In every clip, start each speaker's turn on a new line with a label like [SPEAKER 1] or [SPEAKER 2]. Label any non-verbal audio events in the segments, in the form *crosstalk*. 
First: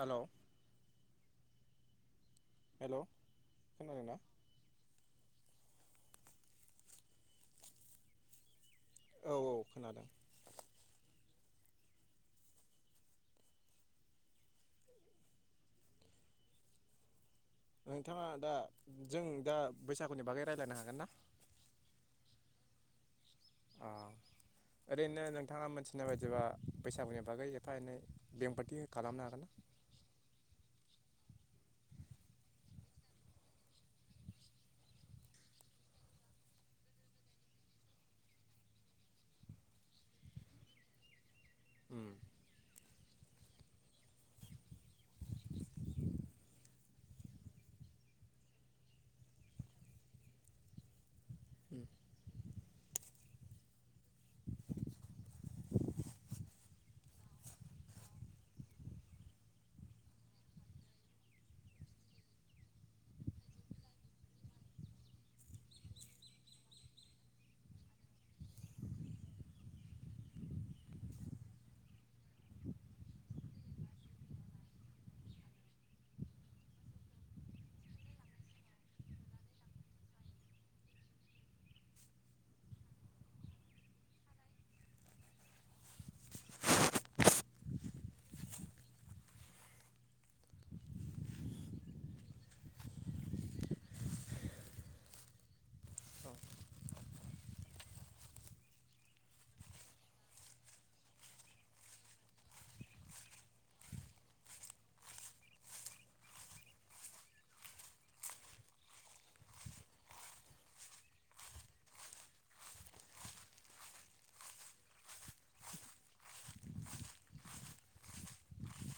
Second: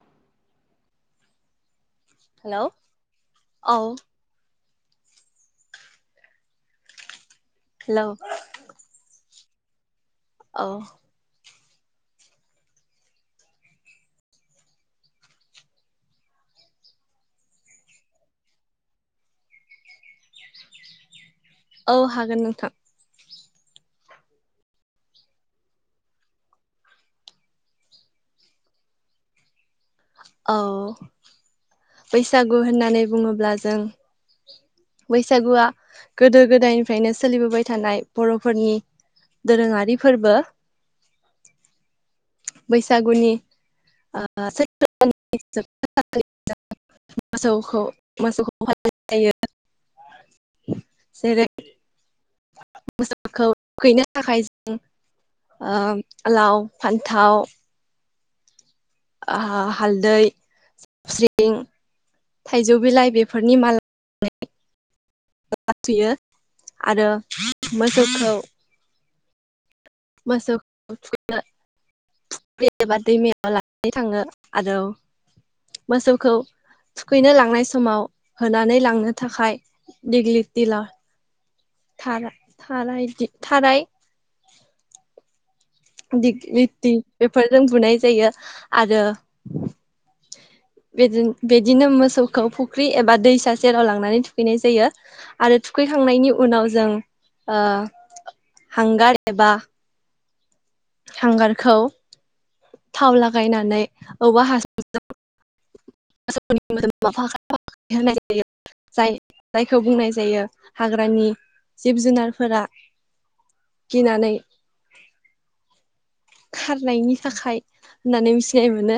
[SPEAKER 1] Hello hello
[SPEAKER 2] औ
[SPEAKER 1] खोनादोंना?
[SPEAKER 2] Hello
[SPEAKER 1] औ औ खोनादों।
[SPEAKER 2] औ ‌।
[SPEAKER 1] नोंथाङा दा जों दा बैसागुनि बागै रायलायनो हागोन ना?
[SPEAKER 2] औ हागोन नोंथां।
[SPEAKER 1] अ ओरैनो नोंथाङा मोनथिनाय बायदिबा बैसागुनि बागै एफा एनै बेंफोरथि खालामनो हागोन ना?
[SPEAKER 2] औ बैसागु होननानै बुङोब्ला जों बैसागुआ गोदो गोदायनिफ्रायनो सोलिबोबाय थानाय बर'फोरनि दोरोङारि फोरबो।
[SPEAKER 1] ओम।
[SPEAKER 2] बैसागुनि ओ सै *unintelligible* मोसौखौ मोसौखौ फनाय जायो जेरै मोसौखौ थुखैनो थाखाय जों ओ लाव फान्थाव हा हालदै सिबिं थाइजौ बिलाइ बेफोरनि माला सुनानै फोथा थुयो आरो मोसौखौ मोसौखौ थुखैनो थुखैनो एबा दैमायाव लानानै थाङो आरो मोसौखौ थुखैनो लांनाय समाव होनानै लांनो थाखाय दिग्लिथि ला थारा थाराय दिगलिथि बेफोरजों बुनाय जायो आरो बिदिनो मोसौखौ फुख्रि एबा दैसा जेराव लांनानै थुखैनाय जायो आरो थुखैखांनायनि
[SPEAKER 1] औ
[SPEAKER 2] उनाव जों ओ हांगार एबा हांगारखौ थाव लागायनानै औवा हासुंजों मोसौनि मोदोमाव फाख्रा फाख्रि होनाय जायो जाय जायखौ बुंनाय जायो हाग्रानि जिब जुनारफोरा गिनानै खारनायनि थाखाय होननानै मिथिनाय मोनो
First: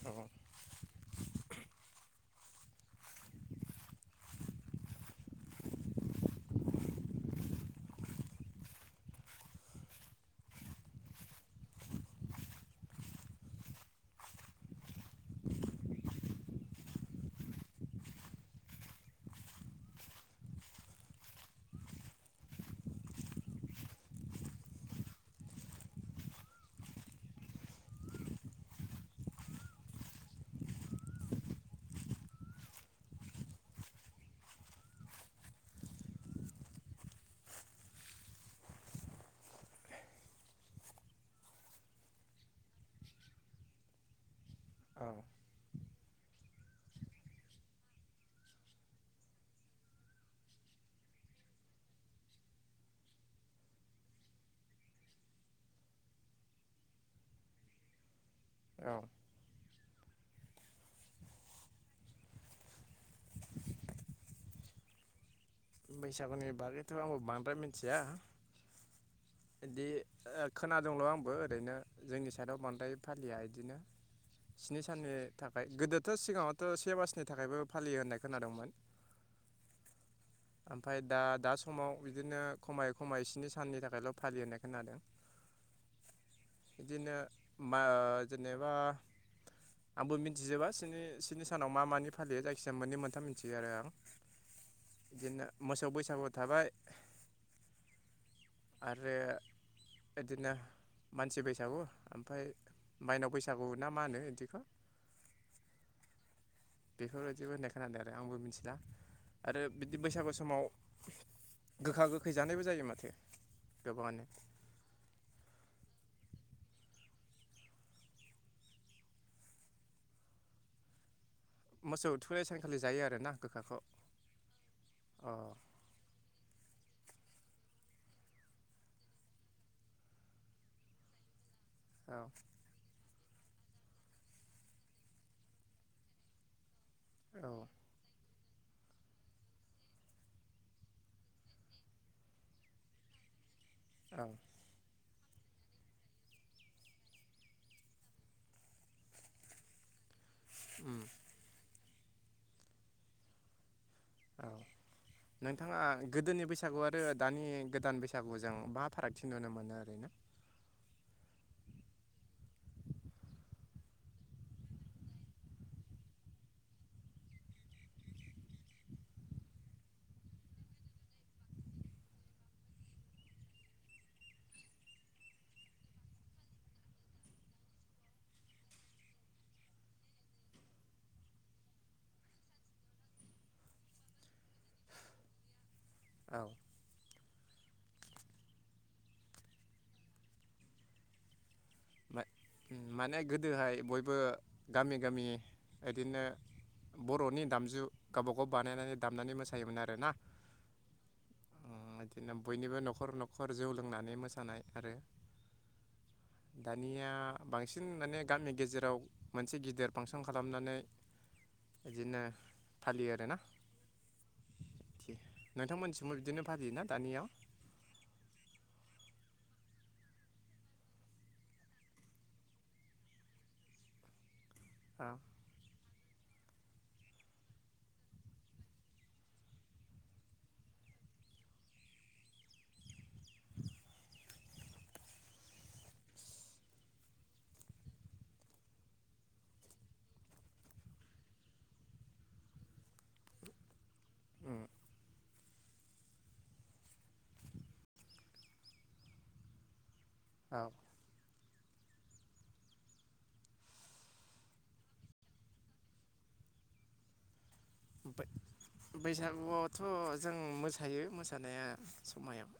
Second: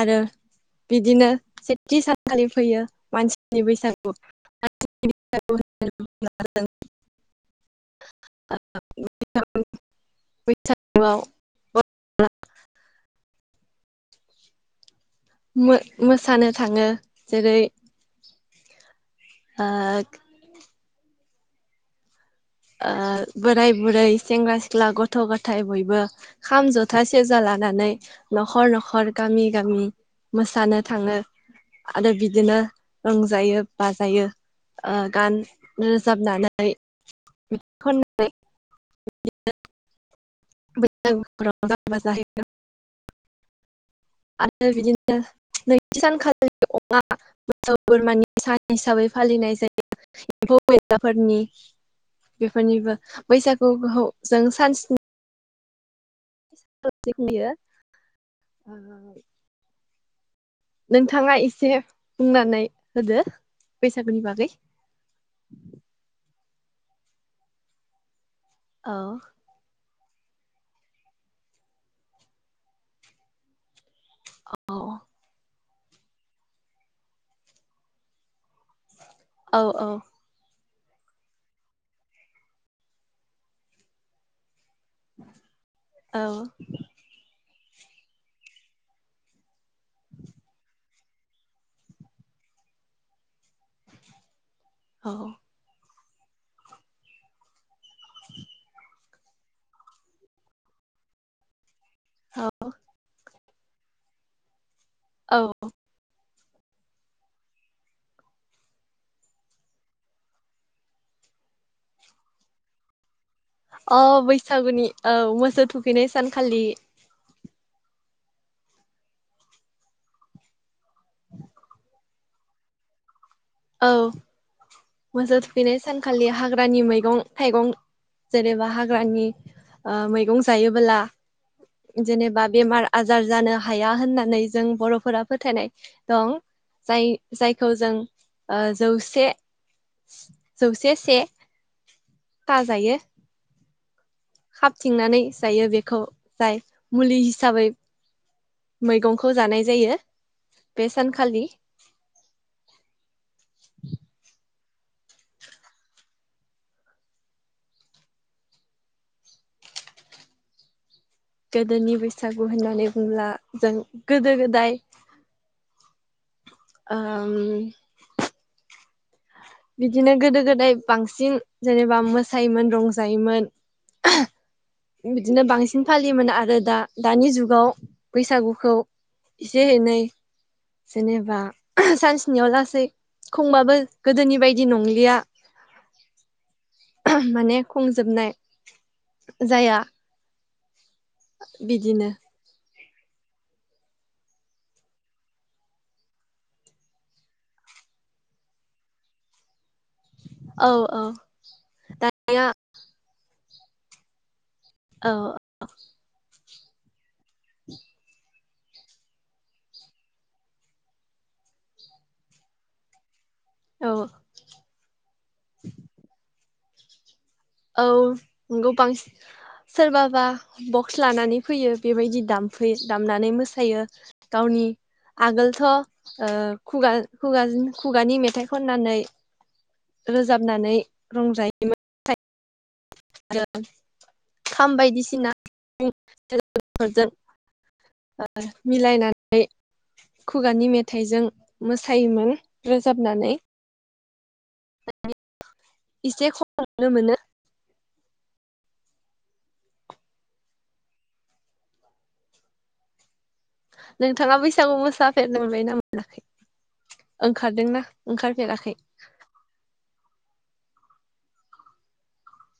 [SPEAKER 2] आरो बिदिनो सेथि सानखालि फैयो मानसिनि बैसागु *unintelligible* *unintelligible* बैसागुआव *unintelligible* मो मोसानो थाङो जेरै ओ ओ बोराय बुरै सेंग्रा सिख्ला गथ' गथाय बयबो खाम जथा सेरजा लानानै न'खर न'खर गामि गामि मोसानो थाङो आरो बिदिनो रंजायो बाजायो ओ गान रोजाबनानै ब *unintelligible* बैसागुफ्राव *unintelligible* आरो बिदिनो
[SPEAKER 1] औ
[SPEAKER 2] नै सानखालिनि अमा मोसौ बोरमानि सान हिसाबै फालिनाय जायो एम्फौ एनलाफोरनि बेफोरनिबो बैसागुखौ जों सान स्नि *unintelligible*
[SPEAKER 1] औ
[SPEAKER 2] *unintelligible* नोंथाङा एसे बुंनानै होदो बैसागुनि बागै।
[SPEAKER 1] बैसागुनि बागैथ' आंबो बांद्राय मिथिया
[SPEAKER 2] औ
[SPEAKER 1] बिदि खोनादोंल' आंबो ओरैनो जोंनि साइदआव बांद्राय फालिया बिदिनो
[SPEAKER 2] औ
[SPEAKER 1] स्नि साननि था ओमफ्राय गोदोथ' सिगाङावथ' से मासनि थाखायबो फालियो होननाय खोनादोंमोन।
[SPEAKER 2] औ औ
[SPEAKER 1] ओमफ्राय दा दा समाव बिदिनो खमायै खमायै स्नि साननि थाखायल' फालिनाय खोनादों
[SPEAKER 2] औ
[SPEAKER 1] बिदिनो मा ओ जेनेबा आंबो मिथिजोबा स्नि सिनि सानाव मा मानि फालियो जायखिजाया मोन्नै मोनथाम मिथियो आरो आं। बिदिनो मोसौ बैसा गु थाबाय
[SPEAKER 2] *inaudible*
[SPEAKER 1] आरो बिदिनो मानसि बैसागु। ओमफ्राय
[SPEAKER 2] औ
[SPEAKER 1] माइनाव बैसा बैसागु ना मा होनो बिदिखौ
[SPEAKER 2] औ
[SPEAKER 1] बेफोरबायदिबो होननाय खोनादों आरो आंबो मिथिला आरो बिदि बैसागु समाव गोखा गोखै जानायबो जायो माथो।
[SPEAKER 2] अ
[SPEAKER 1] गोबाङानो
[SPEAKER 2] बैसागुनि औ मोसौ थुखैनाय सा सानखालि *inaudible*
[SPEAKER 1] मोसौ थुखैनाय सानखालि जायो आरोना। गोखाखौ
[SPEAKER 2] औ
[SPEAKER 1] अ
[SPEAKER 2] मोसौ थुखैनाय सानखालि हाग्रा नि मैगं थाइगं जेनेबा हाग्रानि ओ हाग्रानि मैगं जायोबोला
[SPEAKER 1] औ
[SPEAKER 2] जेनेबा बेमार आ जार जानो हाया होननानै जों बर'फोरा फोथायनाय दं। जाय जायखौ
[SPEAKER 1] औ
[SPEAKER 2] जों ओ जौसे जौसे से था जायो।
[SPEAKER 1] औ
[SPEAKER 2] खाबथिंनानै जायो बेखौ जाय मुलि हिसाबै मैगंखौ जानाय जायो। बेे
[SPEAKER 1] उम।
[SPEAKER 2] सान खालि *inaudible*
[SPEAKER 1] औ नोंथाङा गोदोनि बैसागु आरो दानि गोदान बैसागुजों मा फारागथि नुनो मोनो ओरैनो
[SPEAKER 2] गोदोनि बैसागु होननानै बुंब्ला जों गोदो-गोदाय आम बिदिनो गोदो-गोदाय बांसिन जेनेबा मोसायोमोन रंजायोमोन। बिदिनो बांसिन फालियोमोन आरो दा दानि जुगाव बैसागुखौ एसे एनै जेनेबा सानस्निहावलासै खुंबाबो गोदोनि बायदि नंलिया
[SPEAKER 1] औ
[SPEAKER 2] माने खुजोबनाय जाया बिदिनो
[SPEAKER 1] माने गोदोहाय बयबो गामि गामि इदिनो बर'नि दामजु गावबाागाव बानायनानै दामनानै मोसायोमोन आरो ना
[SPEAKER 2] औ औ दानिया
[SPEAKER 1] खर जौ लोंनानै मोसानाय आरो
[SPEAKER 2] औ
[SPEAKER 1] दानिया बांसिन माने गामि गेजेराव मोनसे गिदिर फांसन खालामनानै इदिनो फालियो आरोना
[SPEAKER 2] औ
[SPEAKER 1] नोंथांमोननिथिंबो बिदिनो फालियो ना दानिया
[SPEAKER 2] औ नंगौ बांसि सोरबाबा बक्स लानानै फैयो बेबायदि दामफै दामनानै मोसायो। गावनि आगोलथ' ओ खुगा खुगाजों खुगानि मेथाइ खननानै रोजाबनानै रंजायोमोन आरो खाम बायदिसिनाजों मिलायनानै खुगानि मेथाइजों मोसायोमोन रोजाबनानै एसे खम नुनो मोनो
[SPEAKER 1] औ
[SPEAKER 2] नोंथाङा बैसागु मोसाफेरनो मोनबाय ना मोनाखै ओंखारदोंना
[SPEAKER 1] बै
[SPEAKER 2] ओंखारफेराखै
[SPEAKER 1] बैसागुयावथ' जों मो थायो मोसानाया समायाव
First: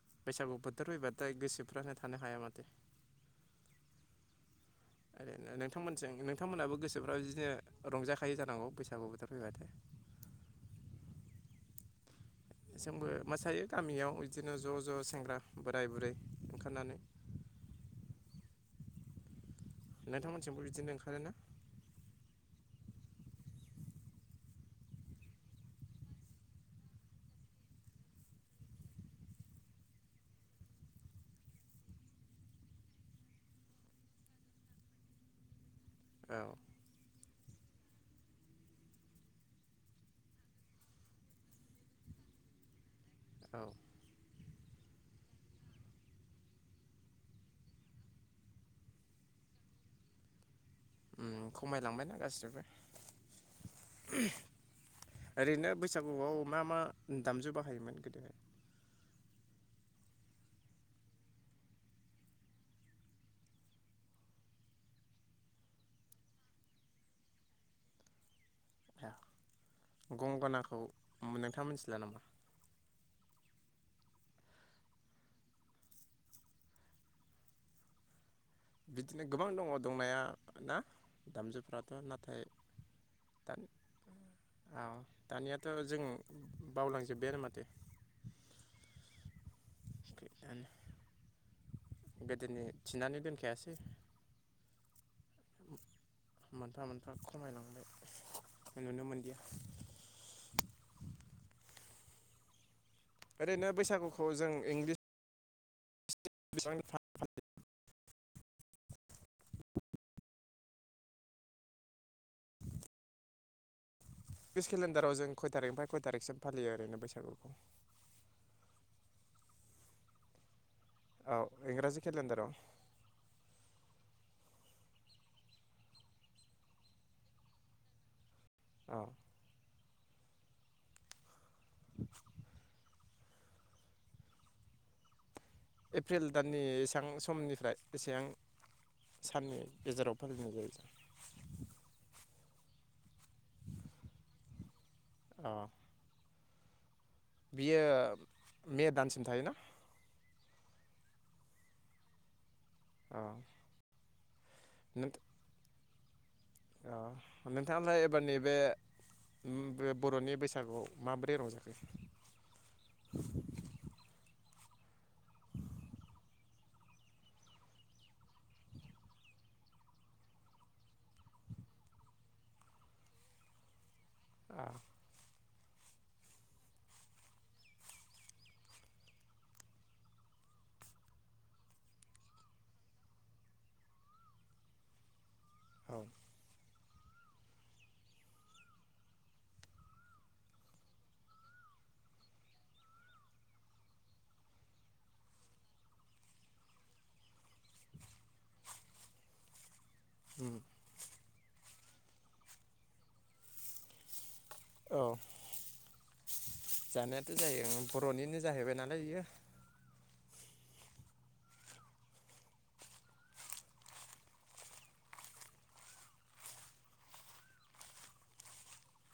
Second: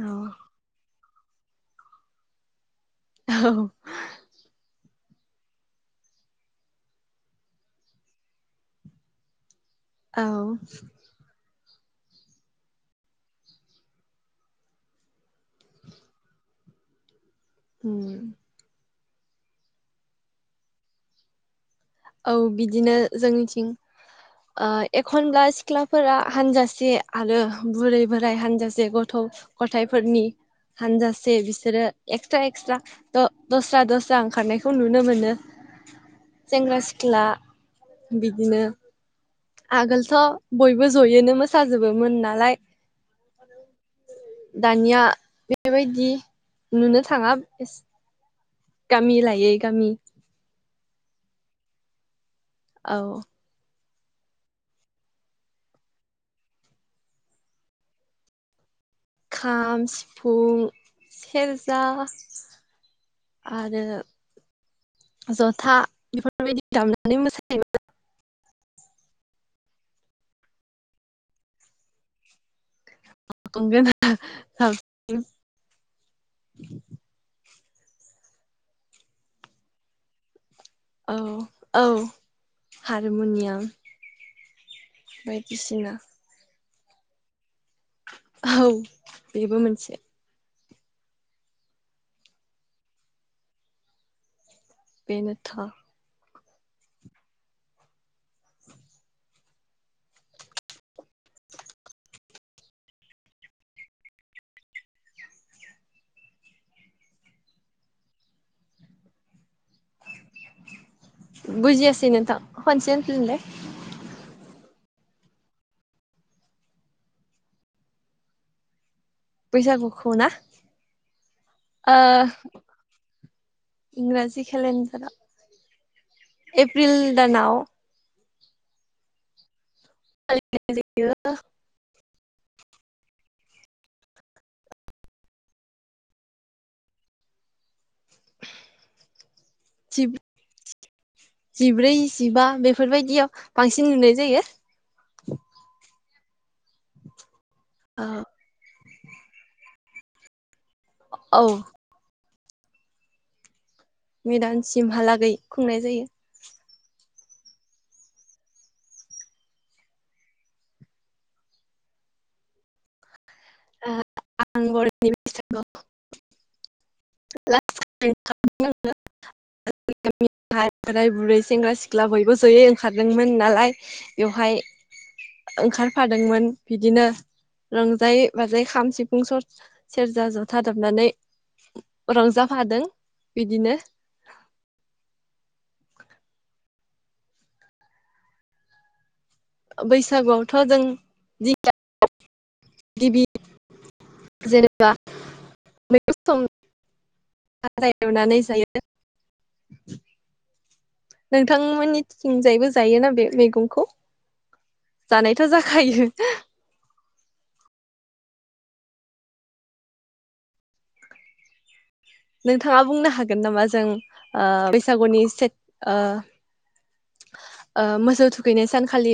[SPEAKER 2] औ
[SPEAKER 1] बैसागु बोथोर फैबा थाय गोसोफ्रानो थानो हाया माथो
[SPEAKER 2] औ
[SPEAKER 1] ओरैनो नोंथांमोनथिं नोंथांमोनहाबो गोसोफ्राबाव बिदिनो रंजाखायो जानांगौ बैसागु बोथोर फैबाथाय
[SPEAKER 2] औ
[SPEAKER 1] जोंबो मोसायो गामियाव बिदिनो ज' ज' सेंग्रा बोराय बुरै ओंखारनानै।
[SPEAKER 2] उम
[SPEAKER 1] नोंथांमोनथिंबो बिदिनो ओंखारोना
[SPEAKER 2] औ बिदिनो जोंनिथिं ओ एखनब्ला सिख्लाफोरा हानजासे आरो बुरै बोराय हानजासे गथ' गथायाइफोरनि हानजासे बिसोरो एक्सट्रा एक्सट्रा द-दस्रा दस्रा ओंखारनायखौ नुनो मोनो।
[SPEAKER 1] औ
[SPEAKER 2] सेंग्रा सि *unintelligible* बिदिनो आगोलथ' बयबो ज'योनो मोसाजोबोमोन नालाय
[SPEAKER 1] औ।
[SPEAKER 2] दानिया बेबायदि नुनो थाङा गामि लायै गामि
[SPEAKER 1] उम खमायलांबायना गासिबो
[SPEAKER 2] औ।
[SPEAKER 1] ओरैनो बैसागुआव मा मा दामजु बाहायोमोन गोदोहाय?
[SPEAKER 2] खाम, सिफुं, सेरजा आरो जथा बेफोरबायदि दामनानै मोसायोमोन।
[SPEAKER 1] गंगनाखौ नोंथाङा मोनथिला नामा?
[SPEAKER 2] गंगना
[SPEAKER 1] बिदिनो गोबां दङ दंनाया ना
[SPEAKER 2] औ औ
[SPEAKER 1] दामजुफ्राथ' नाथाय दा
[SPEAKER 2] हारमुनियाम।
[SPEAKER 1] औ दानियाथ'
[SPEAKER 2] बायदिसिना
[SPEAKER 1] जों बावलांजोबबायानो माथो।
[SPEAKER 2] औ बेबो मोनसे।
[SPEAKER 1] गोदोनि थिनानै दोनखायासै
[SPEAKER 2] बेनोथ'
[SPEAKER 1] मोनफा मोनफा खमायलांबाय नुनो मोनदिया
[SPEAKER 2] *unintelligible*
[SPEAKER 1] ओरैनो बैसागुखौ जों इंलिस *unintelligible*
[SPEAKER 2] बुजियासै नोंथां खनसे होनफिनलाय।
[SPEAKER 1] लिस केलेन्डाराव जों खय थारिखनिफ्राय खय थारिखसिम फालियो ओरैनो बैसागुखौ?
[SPEAKER 2] बैसागोखौना?
[SPEAKER 1] औ
[SPEAKER 2] ओ
[SPEAKER 1] इंराजि केलेन्डाराव
[SPEAKER 2] इंराजि केेलेन्डाराव एप्रिल दानाव
[SPEAKER 1] औ।
[SPEAKER 2] *unintelligible*
[SPEAKER 1] एप्रिल दाननि एसां समनिफ्राय एसेबां साननि गेजेराव फालिनाय जायो?
[SPEAKER 2] जिब्रै जिबा बेफोरबायदियाव बांसिन नुनाय जायो।
[SPEAKER 1] अ बियो मे दानसिम थायोना?
[SPEAKER 2] औ।
[SPEAKER 1] औ।
[SPEAKER 2] मेदानसिमहालागै खुंनाय जायो।
[SPEAKER 1] ओ नोंथाङाहाय एबार नैबे बर'नि बैसागुआव माबोरै रंजाखो?
[SPEAKER 2] आं *inaudible* *inaudible* ओ बोराय बुरै सेंग्रा सिख्ला बयबो जयै ओंखारदोंमोन नालाय बेवहाय ओंखारफादोंमोन बिदिनो रंजायै बाजायै खाम सिफ फुं सर सेरजा जथा दामनानै रंजाफादों बिदिनो।
[SPEAKER 1] औ
[SPEAKER 2] बैसागुआवथ' जों *unintelligible* गिबि जेनेबा मैग *unintelligible* जायो नोंथांमोननि थिंजायबो जायोना बे मैगंखौ?
[SPEAKER 1] औ
[SPEAKER 2] जानायथ' जाखायो। *inaudible*
[SPEAKER 1] जानायाथ' जायो बर'निनो जाहैबाय नालाय इयो।
[SPEAKER 2] नोंथाङा बुंनो हागोन नामा जों ओ बैसागुनि सेथ ओ ओ मोसौ थुखैनाय सानखालि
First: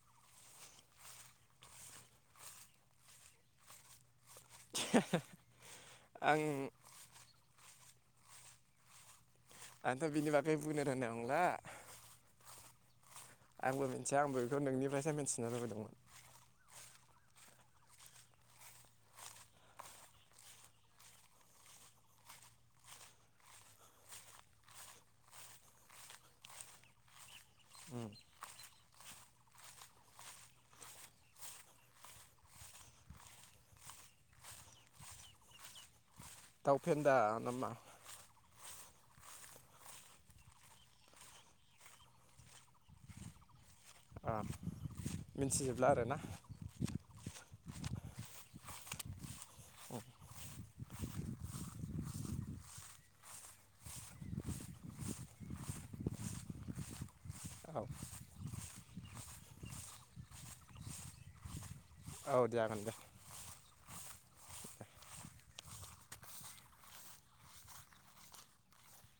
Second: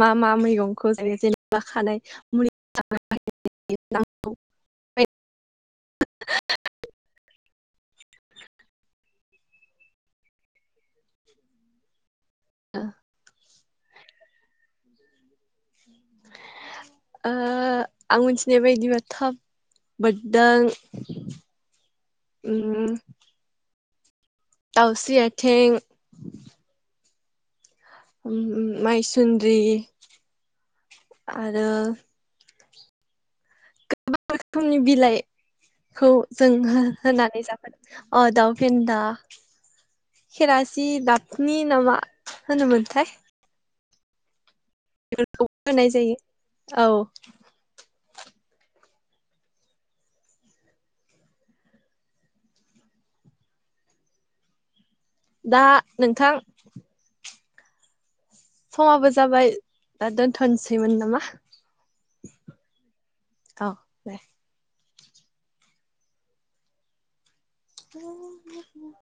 [SPEAKER 2] मा मा मैगंखौ जायो जेनेबा खानाय मुलि *unintelligible*
[SPEAKER 1] आं
[SPEAKER 2] *inaudible*
[SPEAKER 1] आंथ' बिनि बागै बुंनो रोननाय नंला।
[SPEAKER 2] *unintelligible*
[SPEAKER 1] आंबो मिन्थिया आंबो बेखौ नोंनिफ्रायसो मिथिनो लुगैदोंमोन।
[SPEAKER 2] ओ आं मिन्थिनाय बायदिबाथ' बोदों उम दावस्रि आथें माइसुन्द्रि आरो गोबां रोखोमनि बिलाइखौ जों
[SPEAKER 1] दाउ
[SPEAKER 2] हो
[SPEAKER 1] फेन्दा
[SPEAKER 2] होनानै
[SPEAKER 1] नामा
[SPEAKER 2] *unintelligible* अ दाउ फेन्दा। खेरासि दाफनि नामा होनोमोन्थाय?
[SPEAKER 1] अ
[SPEAKER 2] बेफोरखौ होनाय जायो औ दा नोंथां
[SPEAKER 1] औ
[SPEAKER 2] समाबो जाबाय दा दोनथ'नोसैमोन नामा?
[SPEAKER 1] औ दे जागोन दे।
[SPEAKER 2] औ दे *unintelligible*